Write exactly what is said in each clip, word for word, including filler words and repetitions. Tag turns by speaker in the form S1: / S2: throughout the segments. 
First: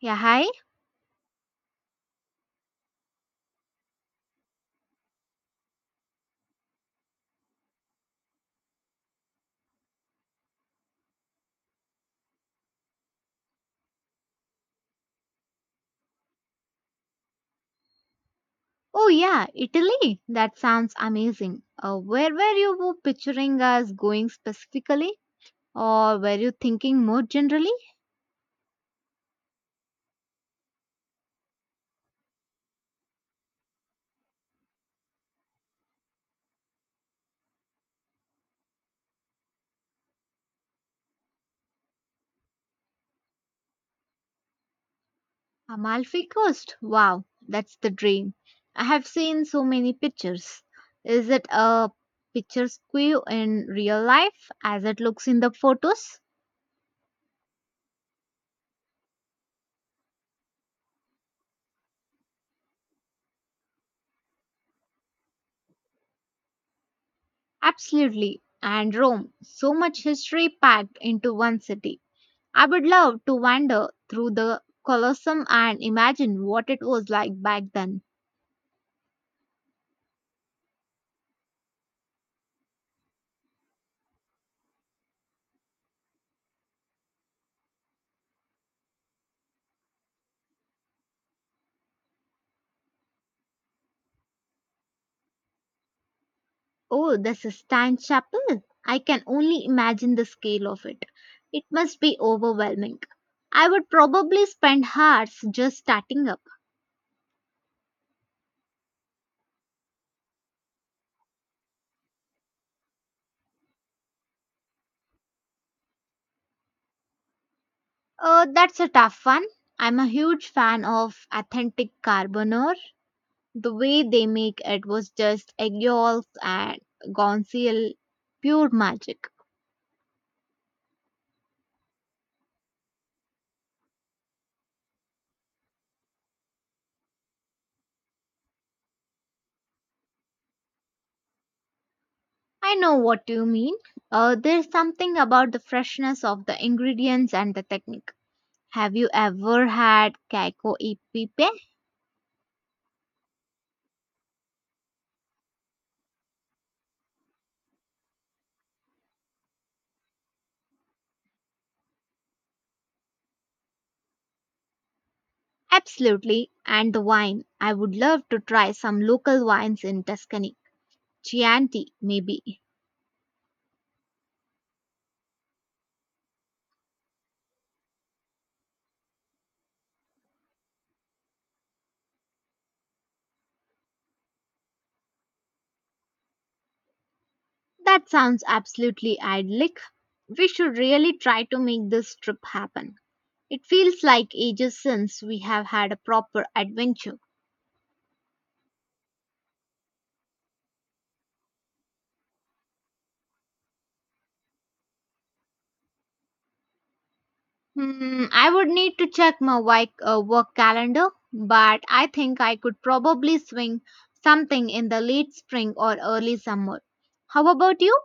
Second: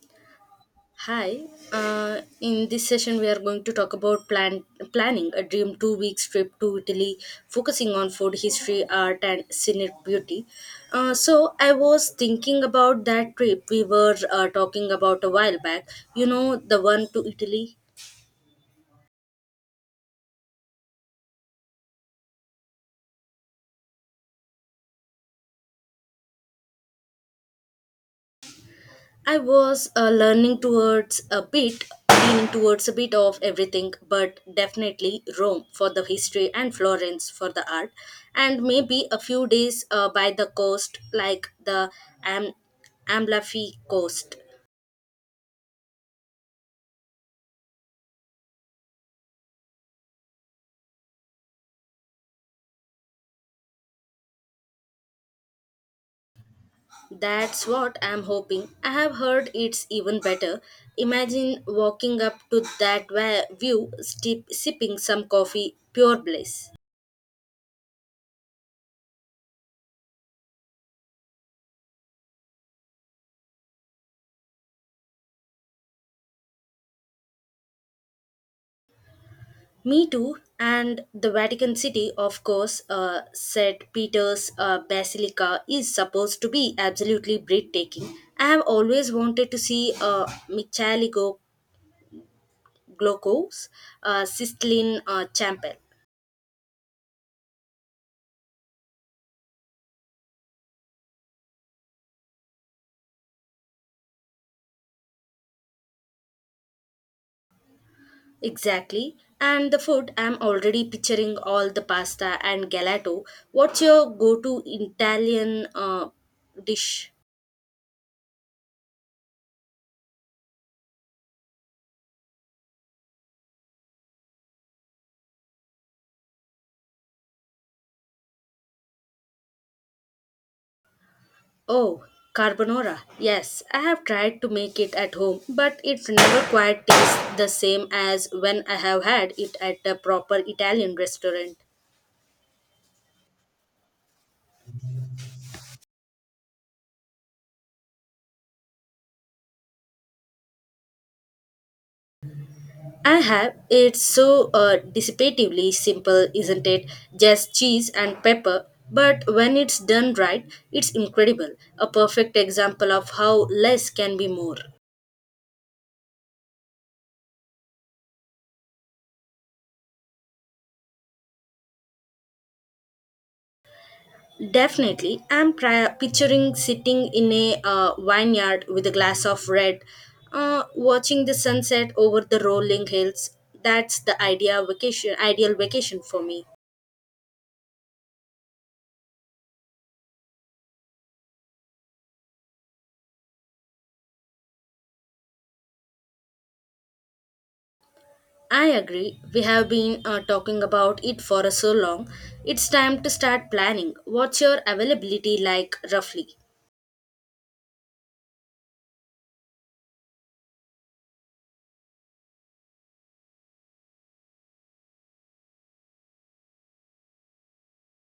S1: Yeah, hi.
S2: Hi. Uh, in this session, we are going to talk about plan planning a dream two weeks trip to Italy, focusing on food history, art, and scenic beauty. Uh, so I was thinking about that trip we were uh, talking about a while back. You know, the one to Italy.
S1: Oh, yeah, Italy. That sounds amazing. Uh, where were you picturing us going specifically? Or were you thinking more generally?
S2: I was uh, learning towards a bit, leaning towards a bit of everything, but definitely Rome for the history and Florence for the art, and maybe a few days uh, by the coast, like the Am- Amalfi coast.
S1: Amalfi Coast. Wow, that's the dream. I have seen so many pictures. Is it a picturesque in real life as it looks in the photos?
S2: That's what I'm hoping. I have heard it's even better. Imagine walking up to that wa- view, steep, sipping some coffee, pure bliss.
S1: Absolutely. And Rome. So much history packed into one city. I would love to wander through the Colosseum and imagine what it was like back then.
S2: Me too, and the Vatican City, of course, uh, Saint Peter's uh, Basilica is supposed to be absolutely breathtaking. I have always wanted to see uh, Michaligo Glocos, uh, Sistine uh, Chapel.
S1: Oh, the Sistine Chapel! I can only imagine the scale of it. It must be overwhelming. I would probably spend hours just starting up.
S2: Exactly. And the food, I'm already picturing all the pasta and gelato. What's your go to Italian uh, dish?
S1: Uh, that's a tough one. I'm a huge fan of authentic carbonara. The way they make it was just egg yolks and gonzial, pure magic.
S2: Oh, carbonara. Yes, I have tried to make it at home, but it never quite tastes the same as when I have had it at a proper Italian restaurant.
S1: I know what you mean. Uh, there's something about the freshness of the ingredients and the technique. Have you ever had Kaiko Ipipe?
S2: I have. It's so uh, dissipatively simple, isn't it? Just cheese and pepper. But when it's done right, it's incredible. A perfect example of how less can be more.
S1: Absolutely. And the wine. I would love to try some local wines in Tuscany. Chianti, maybe.
S2: Definitely. I'm pri- picturing sitting in a uh, vineyard with a glass of red, uh, watching the sunset over the rolling hills. That's the idea vacation, ideal vacation for me.
S1: That sounds absolutely idyllic. We should really try to make this trip happen. It feels like ages since we have had a proper adventure.
S2: I agree. We have been uh, talking about it for so long. It's time to start planning. What's your availability like roughly?
S1: Hmm, I would need to check my wi- uh, work calendar, but I think I could probably swing something in the late spring or early summer. How about you?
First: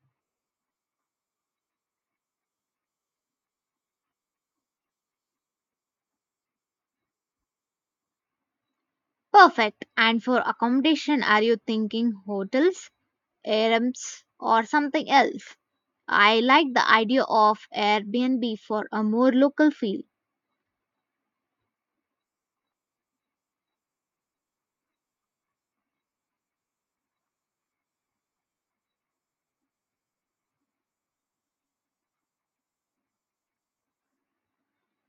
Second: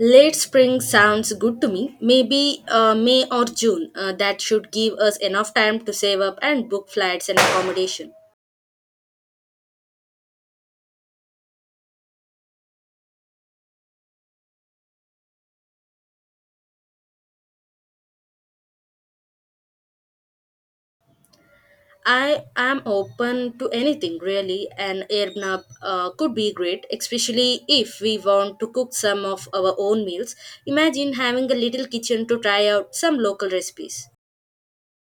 S2: Late spring sounds good to me. Maybe uh, May or June. Uh, that should give us enough time to save up and book flights and accommodation.
S1: Perfect. And for accommodation, are you thinking hotels, Airbnbs, or something else? I like the idea of Airbnb for a more local feel.
S2: I am open to anything really, and Airbnb uh, could be great, especially if we want to cook some of our own meals. Imagine having a little kitchen to try out some local recipes.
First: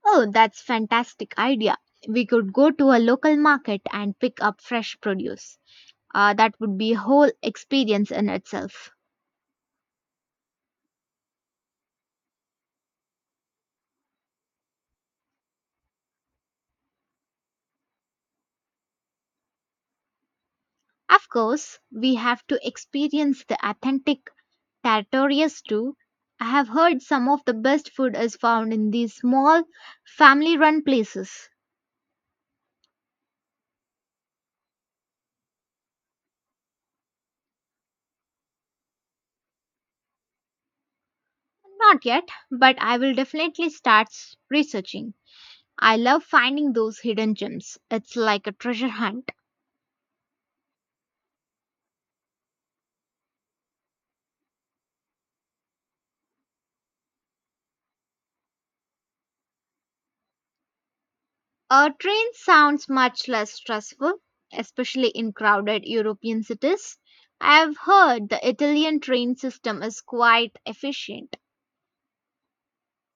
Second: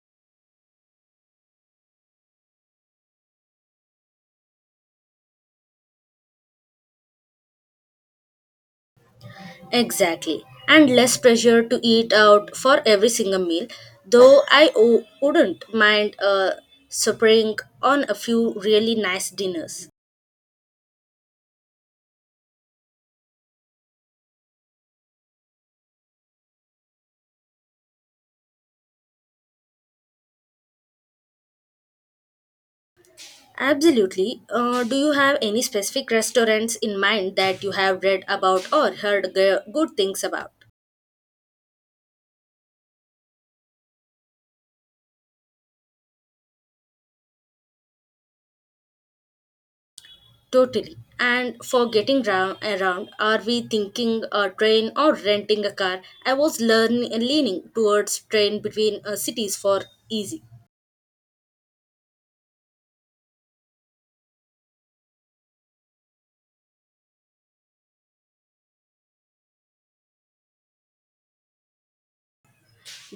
S1: Oh, that's fantastic idea. We could go to a local market and pick up fresh produce. Uh, that would be a whole experience in itself.
S2: Exactly, and less pressure to eat out for every single meal, though I o- wouldn't mind uh, suffering on a few really nice dinners.
S1: Of course, we have to experience the authentic territories too. I have heard some of the best food is found in these small, family run places.
S2: Absolutely. Uh, do you have any specific restaurants in mind that you have read about or heard g- good things about?
S1: Not yet, but I will definitely start s- researching. I love finding those hidden gems. It's like a treasure hunt.
S2: Totally. And for getting round, around, are we thinking a train or renting a car? I was learn, leaning towards train between uh, cities for easy.
S1: A train sounds much less stressful, especially in crowded European cities. I have heard the Italian train system is quite efficient.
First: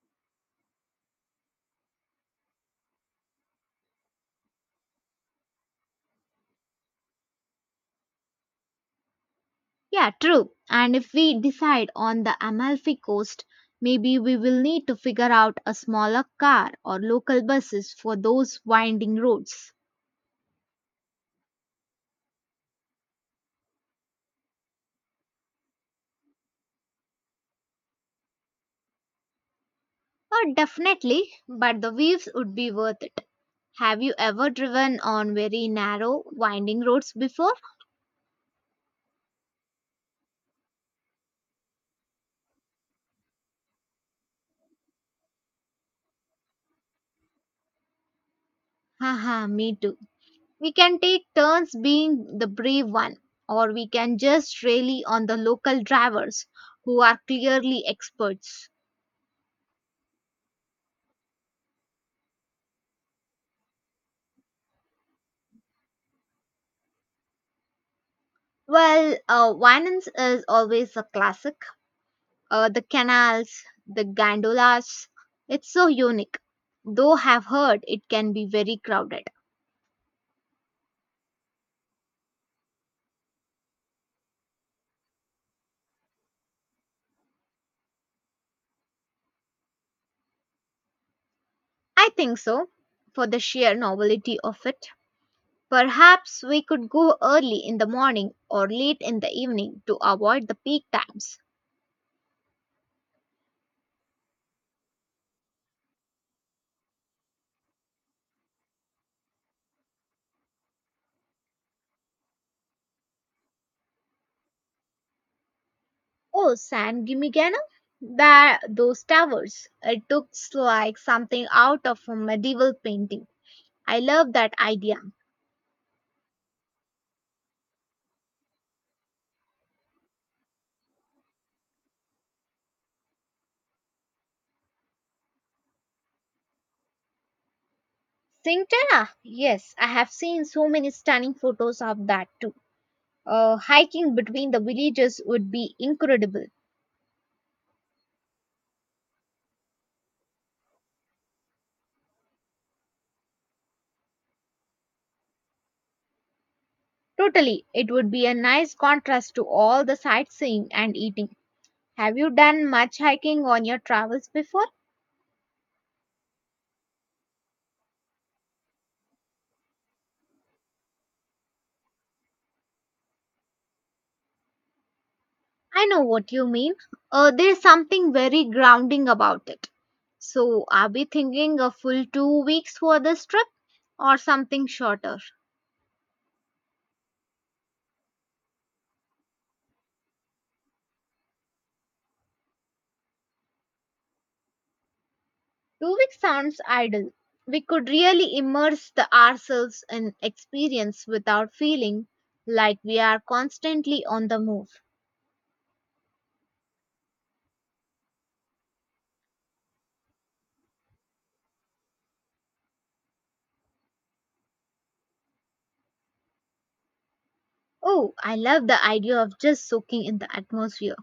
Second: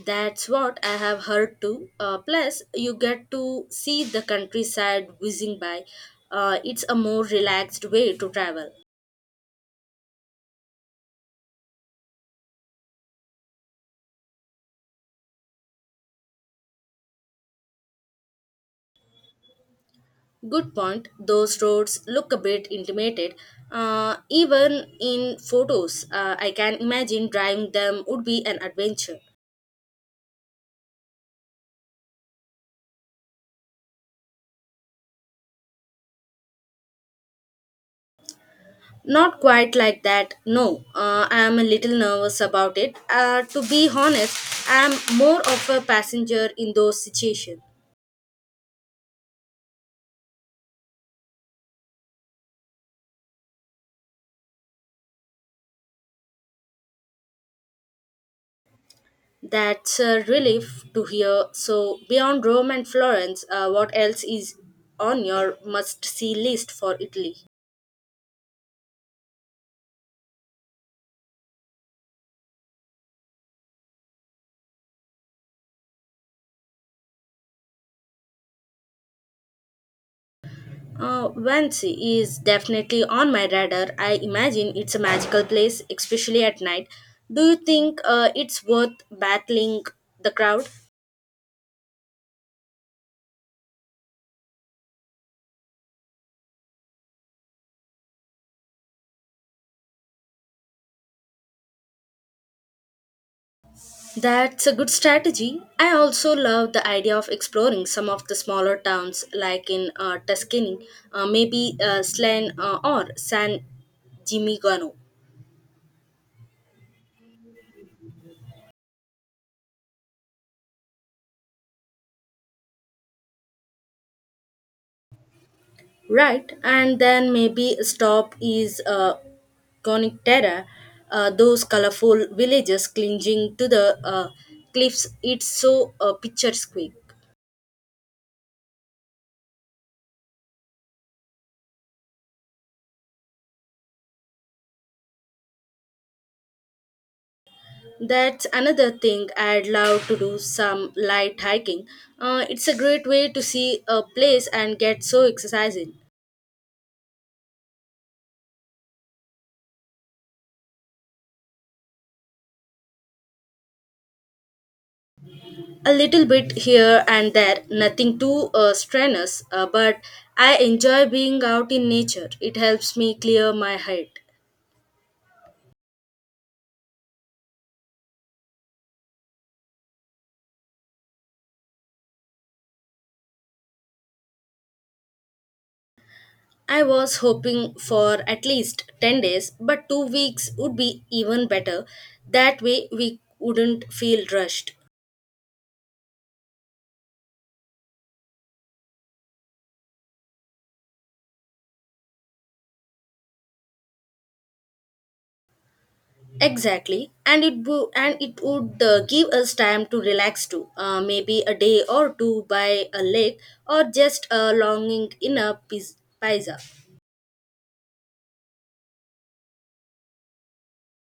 S2: That's what I have heard too. Uh, plus, you get to see the countryside whizzing by. Uh, it's a more relaxed way to travel.
S1: Yeah, true. And if we decide on the Amalfi Coast, maybe we will need to figure out a smaller car or local buses for those winding roads.
S2: Good point. Those roads look a bit intimidated. Uh, even in photos, uh, I can imagine driving them would be an adventure.
S1: Oh, definitely, but the waves would be worth it. Have you ever driven on very narrow, winding roads before?
S2: Not quite like that, no. Uh, I am a little nervous about it. Uh, to be honest, I am more of a passenger in those situations.
S1: Haha, me too. We can take turns being the brave one, or we can just rely on the local drivers who are clearly experts.
S2: That's a relief to hear. So, beyond Rome and Florence, uh, what else is on your must see list for Italy?
S1: Well, uh, Winans is always a classic. Uh, the canals, the gondolas. It's so unique, though I've heard it can be very crowded.
S2: Uh, Venice is definitely on my radar. I imagine it's a magical place, especially at night. Do you think uh, it's worth battling the crowd?
S1: I think so, for the sheer novelty of it. Perhaps we could go early in the morning or late in the evening to avoid the peak times.
S2: That's a good strategy. I also love the idea of exploring some of the smaller towns like in uh, Tuscany, uh, maybe uh, Slane uh, or San Gimignano.
S1: Oh, San Gimignano? That those towers. It looks like something out of a medieval painting. I love that idea.
S2: Right, and then maybe a stop is uh, Coniterra, uh, those colorful villages clinging to the uh, cliffs. It's so uh, picturesque.
S1: Sintana? Yes, I have seen so many stunning photos of that too. Uh, hiking between the villages would be incredible.
S2: That's another thing I'd love to do some light hiking. Uh, it's a great way to see a place and get so exercising.
S1: Totally, it would be a nice contrast to all the sightseeing and eating. Have you done much hiking on your travels before?
S2: A little bit here and there, nothing too uh, strenuous, uh, but I enjoy being out in nature. It helps me clear my head.
S1: I know what you mean. Uh, there's something very grounding about it. So, are we thinking a full two weeks for this trip or something shorter?
S2: I was hoping for at least ten days, but two weeks would be even better. That way, we wouldn't feel rushed.
S1: Two weeks sounds ideal. We could really immerse the ourselves in experience without feeling like we are constantly on the move.
S2: Exactly, and it wo- and it would uh, give us time to relax too. Uh, maybe a day or two by a lake, or just a longing in a piz- paisa.
S1: Oh, I love the idea of just soaking in the atmosphere.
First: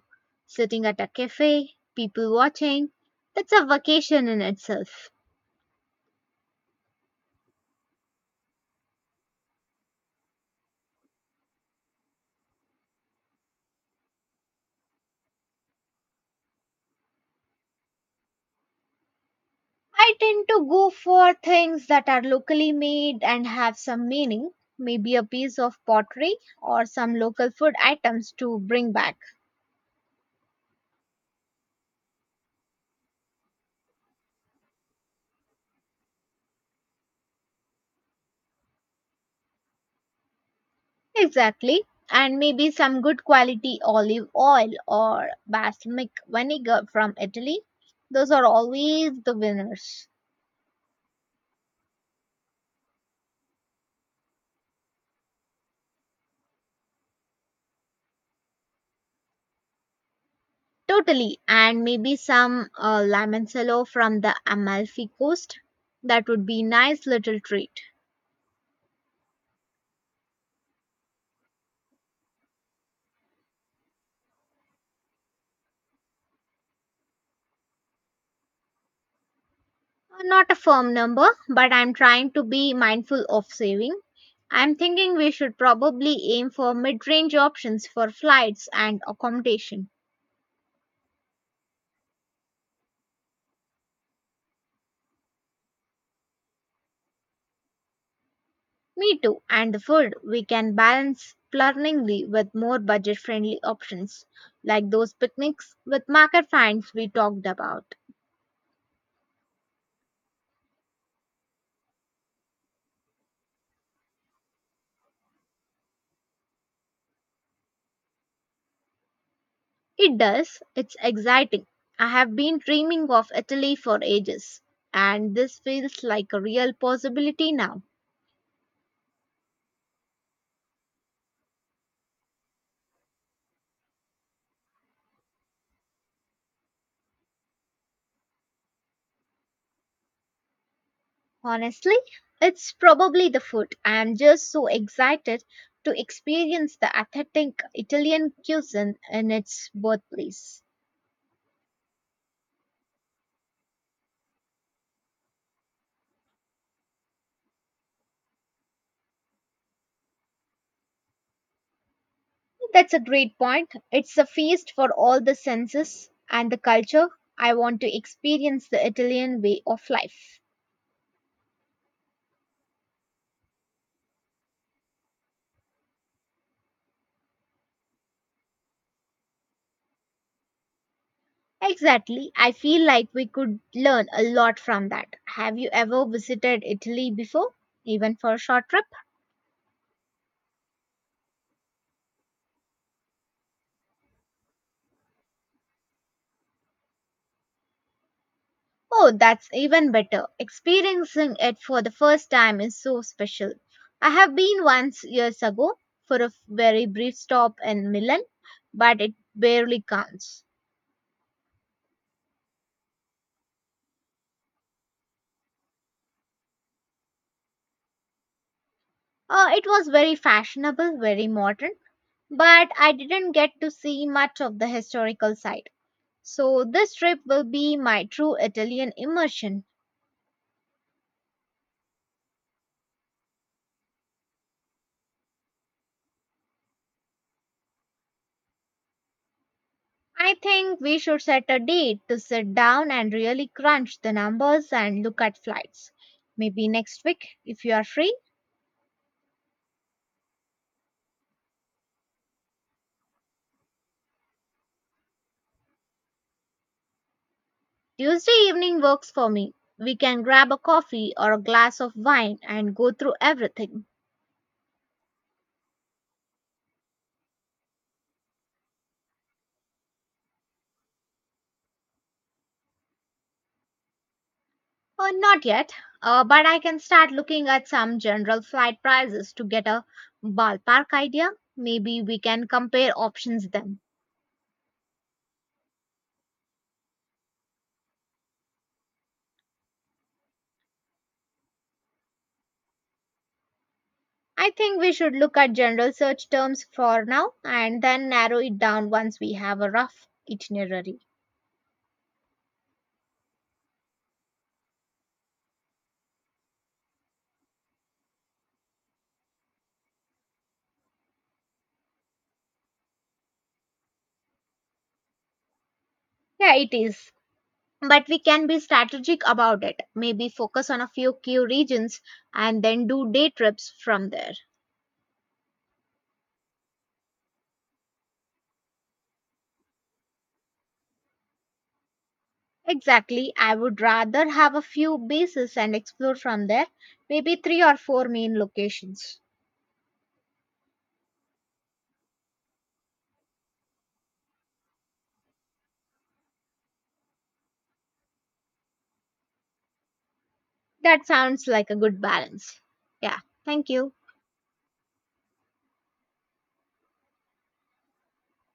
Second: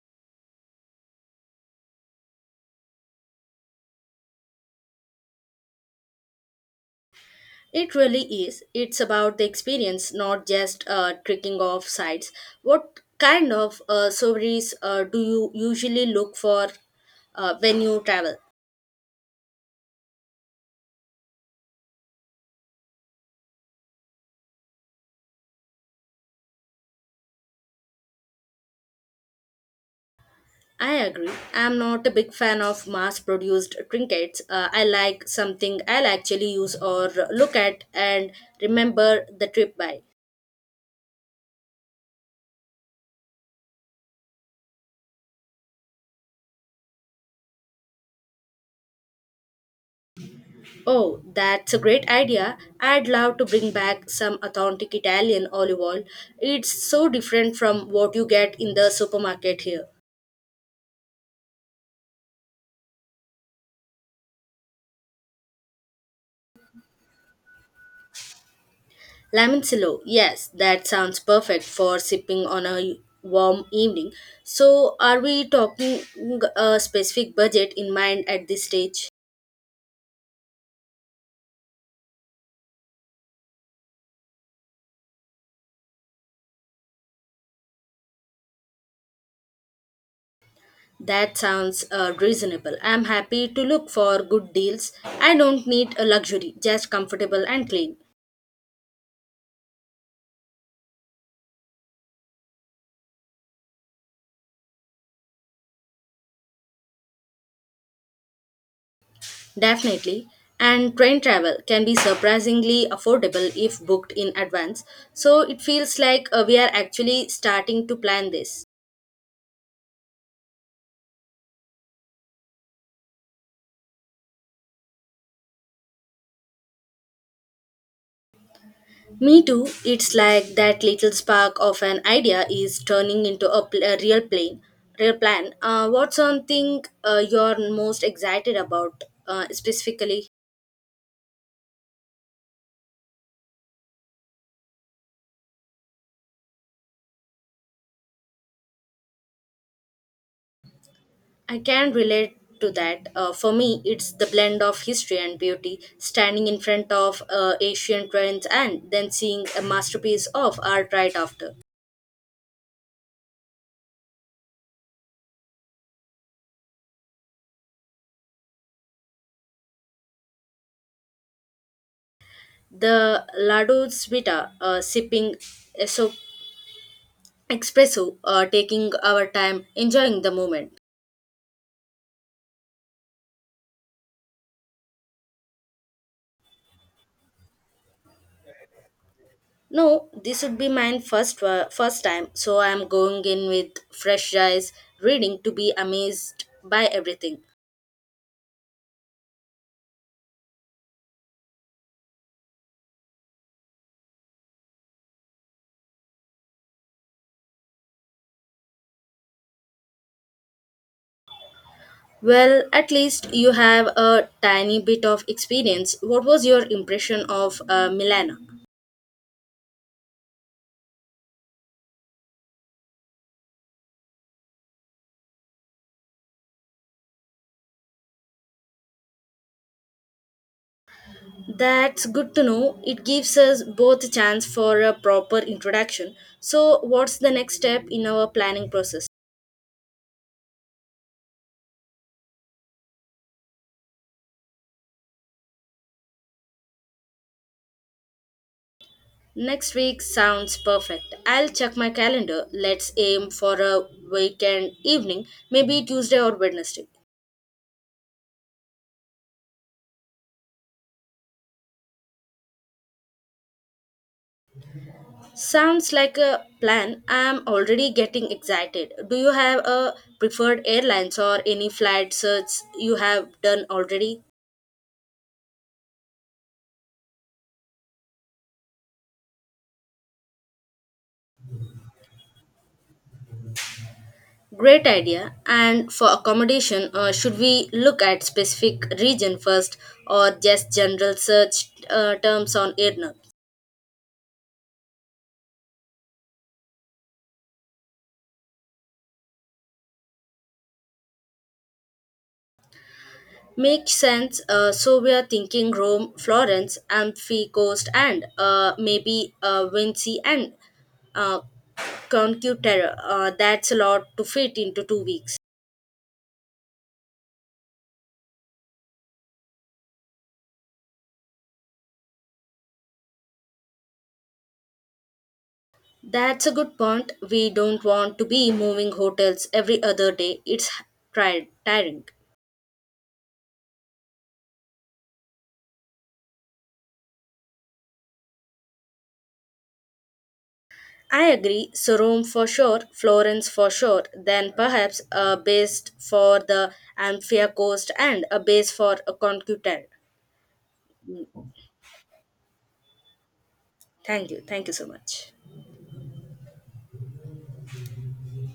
S1: Sitting at a cafe, people watching. That's a vacation in itself.
S2: It really is. It's about the experience, not just uh, tricking off sites. What kind of uh, souvenirs uh, do you usually look for uh, when you travel?
S1: I tend to go for things that are locally made and have some meaning, maybe a piece of pottery or some local food items to bring back.
S2: I agree. I'm not a big fan of mass produced trinkets. Uh, I like something I'll actually use or look at and remember the trip by.
S1: Exactly. And maybe some good quality olive oil or balsamic vinegar from Italy. Those are always the winners.
S2: Oh, that's a great idea. I'd love to bring back some authentic Italian olive oil. It's so different from what you get in the supermarket here.
S1: Totally, and maybe some uh, limoncello from the Amalfi Coast. That would be nice little treat.
S2: Lamicello, yes, that sounds perfect for sipping on a warm evening. So, are we talking a specific budget in mind at this stage?
S1: Uh, Not a firm number, but I'm trying to be mindful of saving. I'm thinking we should probably aim for mid-range options for flights and accommodation.
S2: That sounds uh, reasonable. I'm happy to look for good deals. I don't need a luxury, just comfortable and clean.
S1: Me too, and the food we can balance planningly with more budget-friendly options, like those picnics with market finds we talked about.
S2: Definitely. And train travel can be surprisingly affordable if booked in advance. So it feels like uh, we are actually starting to plan this.
S1: It does. It's exciting. I have been dreaming of Italy for ages, and this feels like a real possibility now.
S2: Me too. It's like that little spark of an idea is turning into a, pl- a real plane, real plan. Uh, what's something uh, you're most excited about uh, specifically?
S1: Honestly, it's probably the food. I am just so excited to experience the authentic Italian cuisine in its birthplace.
S2: I can relate to that. Uh, for me, it's the blend of history and beauty, standing in front of uh, ancient ruins and then seeing a masterpiece of art right after.
S1: That's a great point. It's a feast for all the senses and the culture. I want to experience the Italian way of life.
S2: The Lado Svita, uh, sipping eso- espresso, uh, taking our time, enjoying the moment.
S1: Exactly. I feel like we could learn a lot from that. Have you ever visited Italy before? Even for a short trip?
S2: No, this would be mine first uh, first time, so I'm going in with fresh eyes, reading to be amazed by everything.
S1: Oh, that's even better. Experiencing it for the first time is so special. I have been once years ago for a very brief stop in Milan, but it barely counts.
S2: Well, at least you have a tiny bit of experience. What was your impression of uh, Milana?
S1: Uh, it was very fashionable, very modern, but I didn't get to see much of the historical side. So, this trip will be my true Italian immersion.
S2: That's good to know. It gives us both a chance for a proper introduction. So, what's the next step in our planning process?
S1: I think we should set a date to sit down and really crunch the numbers and look at flights. Maybe next week, if you are free.
S2: Next week sounds perfect. I'll check my calendar. Let's aim for a weekend evening, maybe Tuesday or Wednesday.
S1: Tuesday evening works for me. We can grab a coffee or a glass of wine and go through everything.
S2: Sounds like a plan. I'm already getting excited. Do you have a preferred airlines or any flight search you have done already?
S1: Oh, not yet, uh, but I can start looking at some general flight prices to get a ballpark idea. Maybe we can compare options then.
S2: Great idea. And for accommodation, uh, should we look at specific region first or just general search uh, terms on AirNet?
S1: I think we should look at general search terms for now and then narrow it down once we have a rough itinerary.
S2: Makes sense. Uh, so we are thinking Rome, Florence, Amphi Coast, and uh, maybe uh, Vinci and uh, Concuterra. Uh, that's a lot to fit into two weeks.
S1: Yeah, it is. But we can be strategic about it. Maybe focus on a few key regions and then do day trips from there.
S2: That's a good point. We don't want to be moving hotels every other day. It's tri- tiring.
S1: Exactly. I would rather have a few bases and explore from there, maybe three or four main locations.
S2: I agree. So Rome for sure, Florence for sure, then perhaps a base for the Amphia coast and a base for a concutane.
S1: That sounds like a good balance. Yeah, thank you.
S2: Thank you. Thank you so much.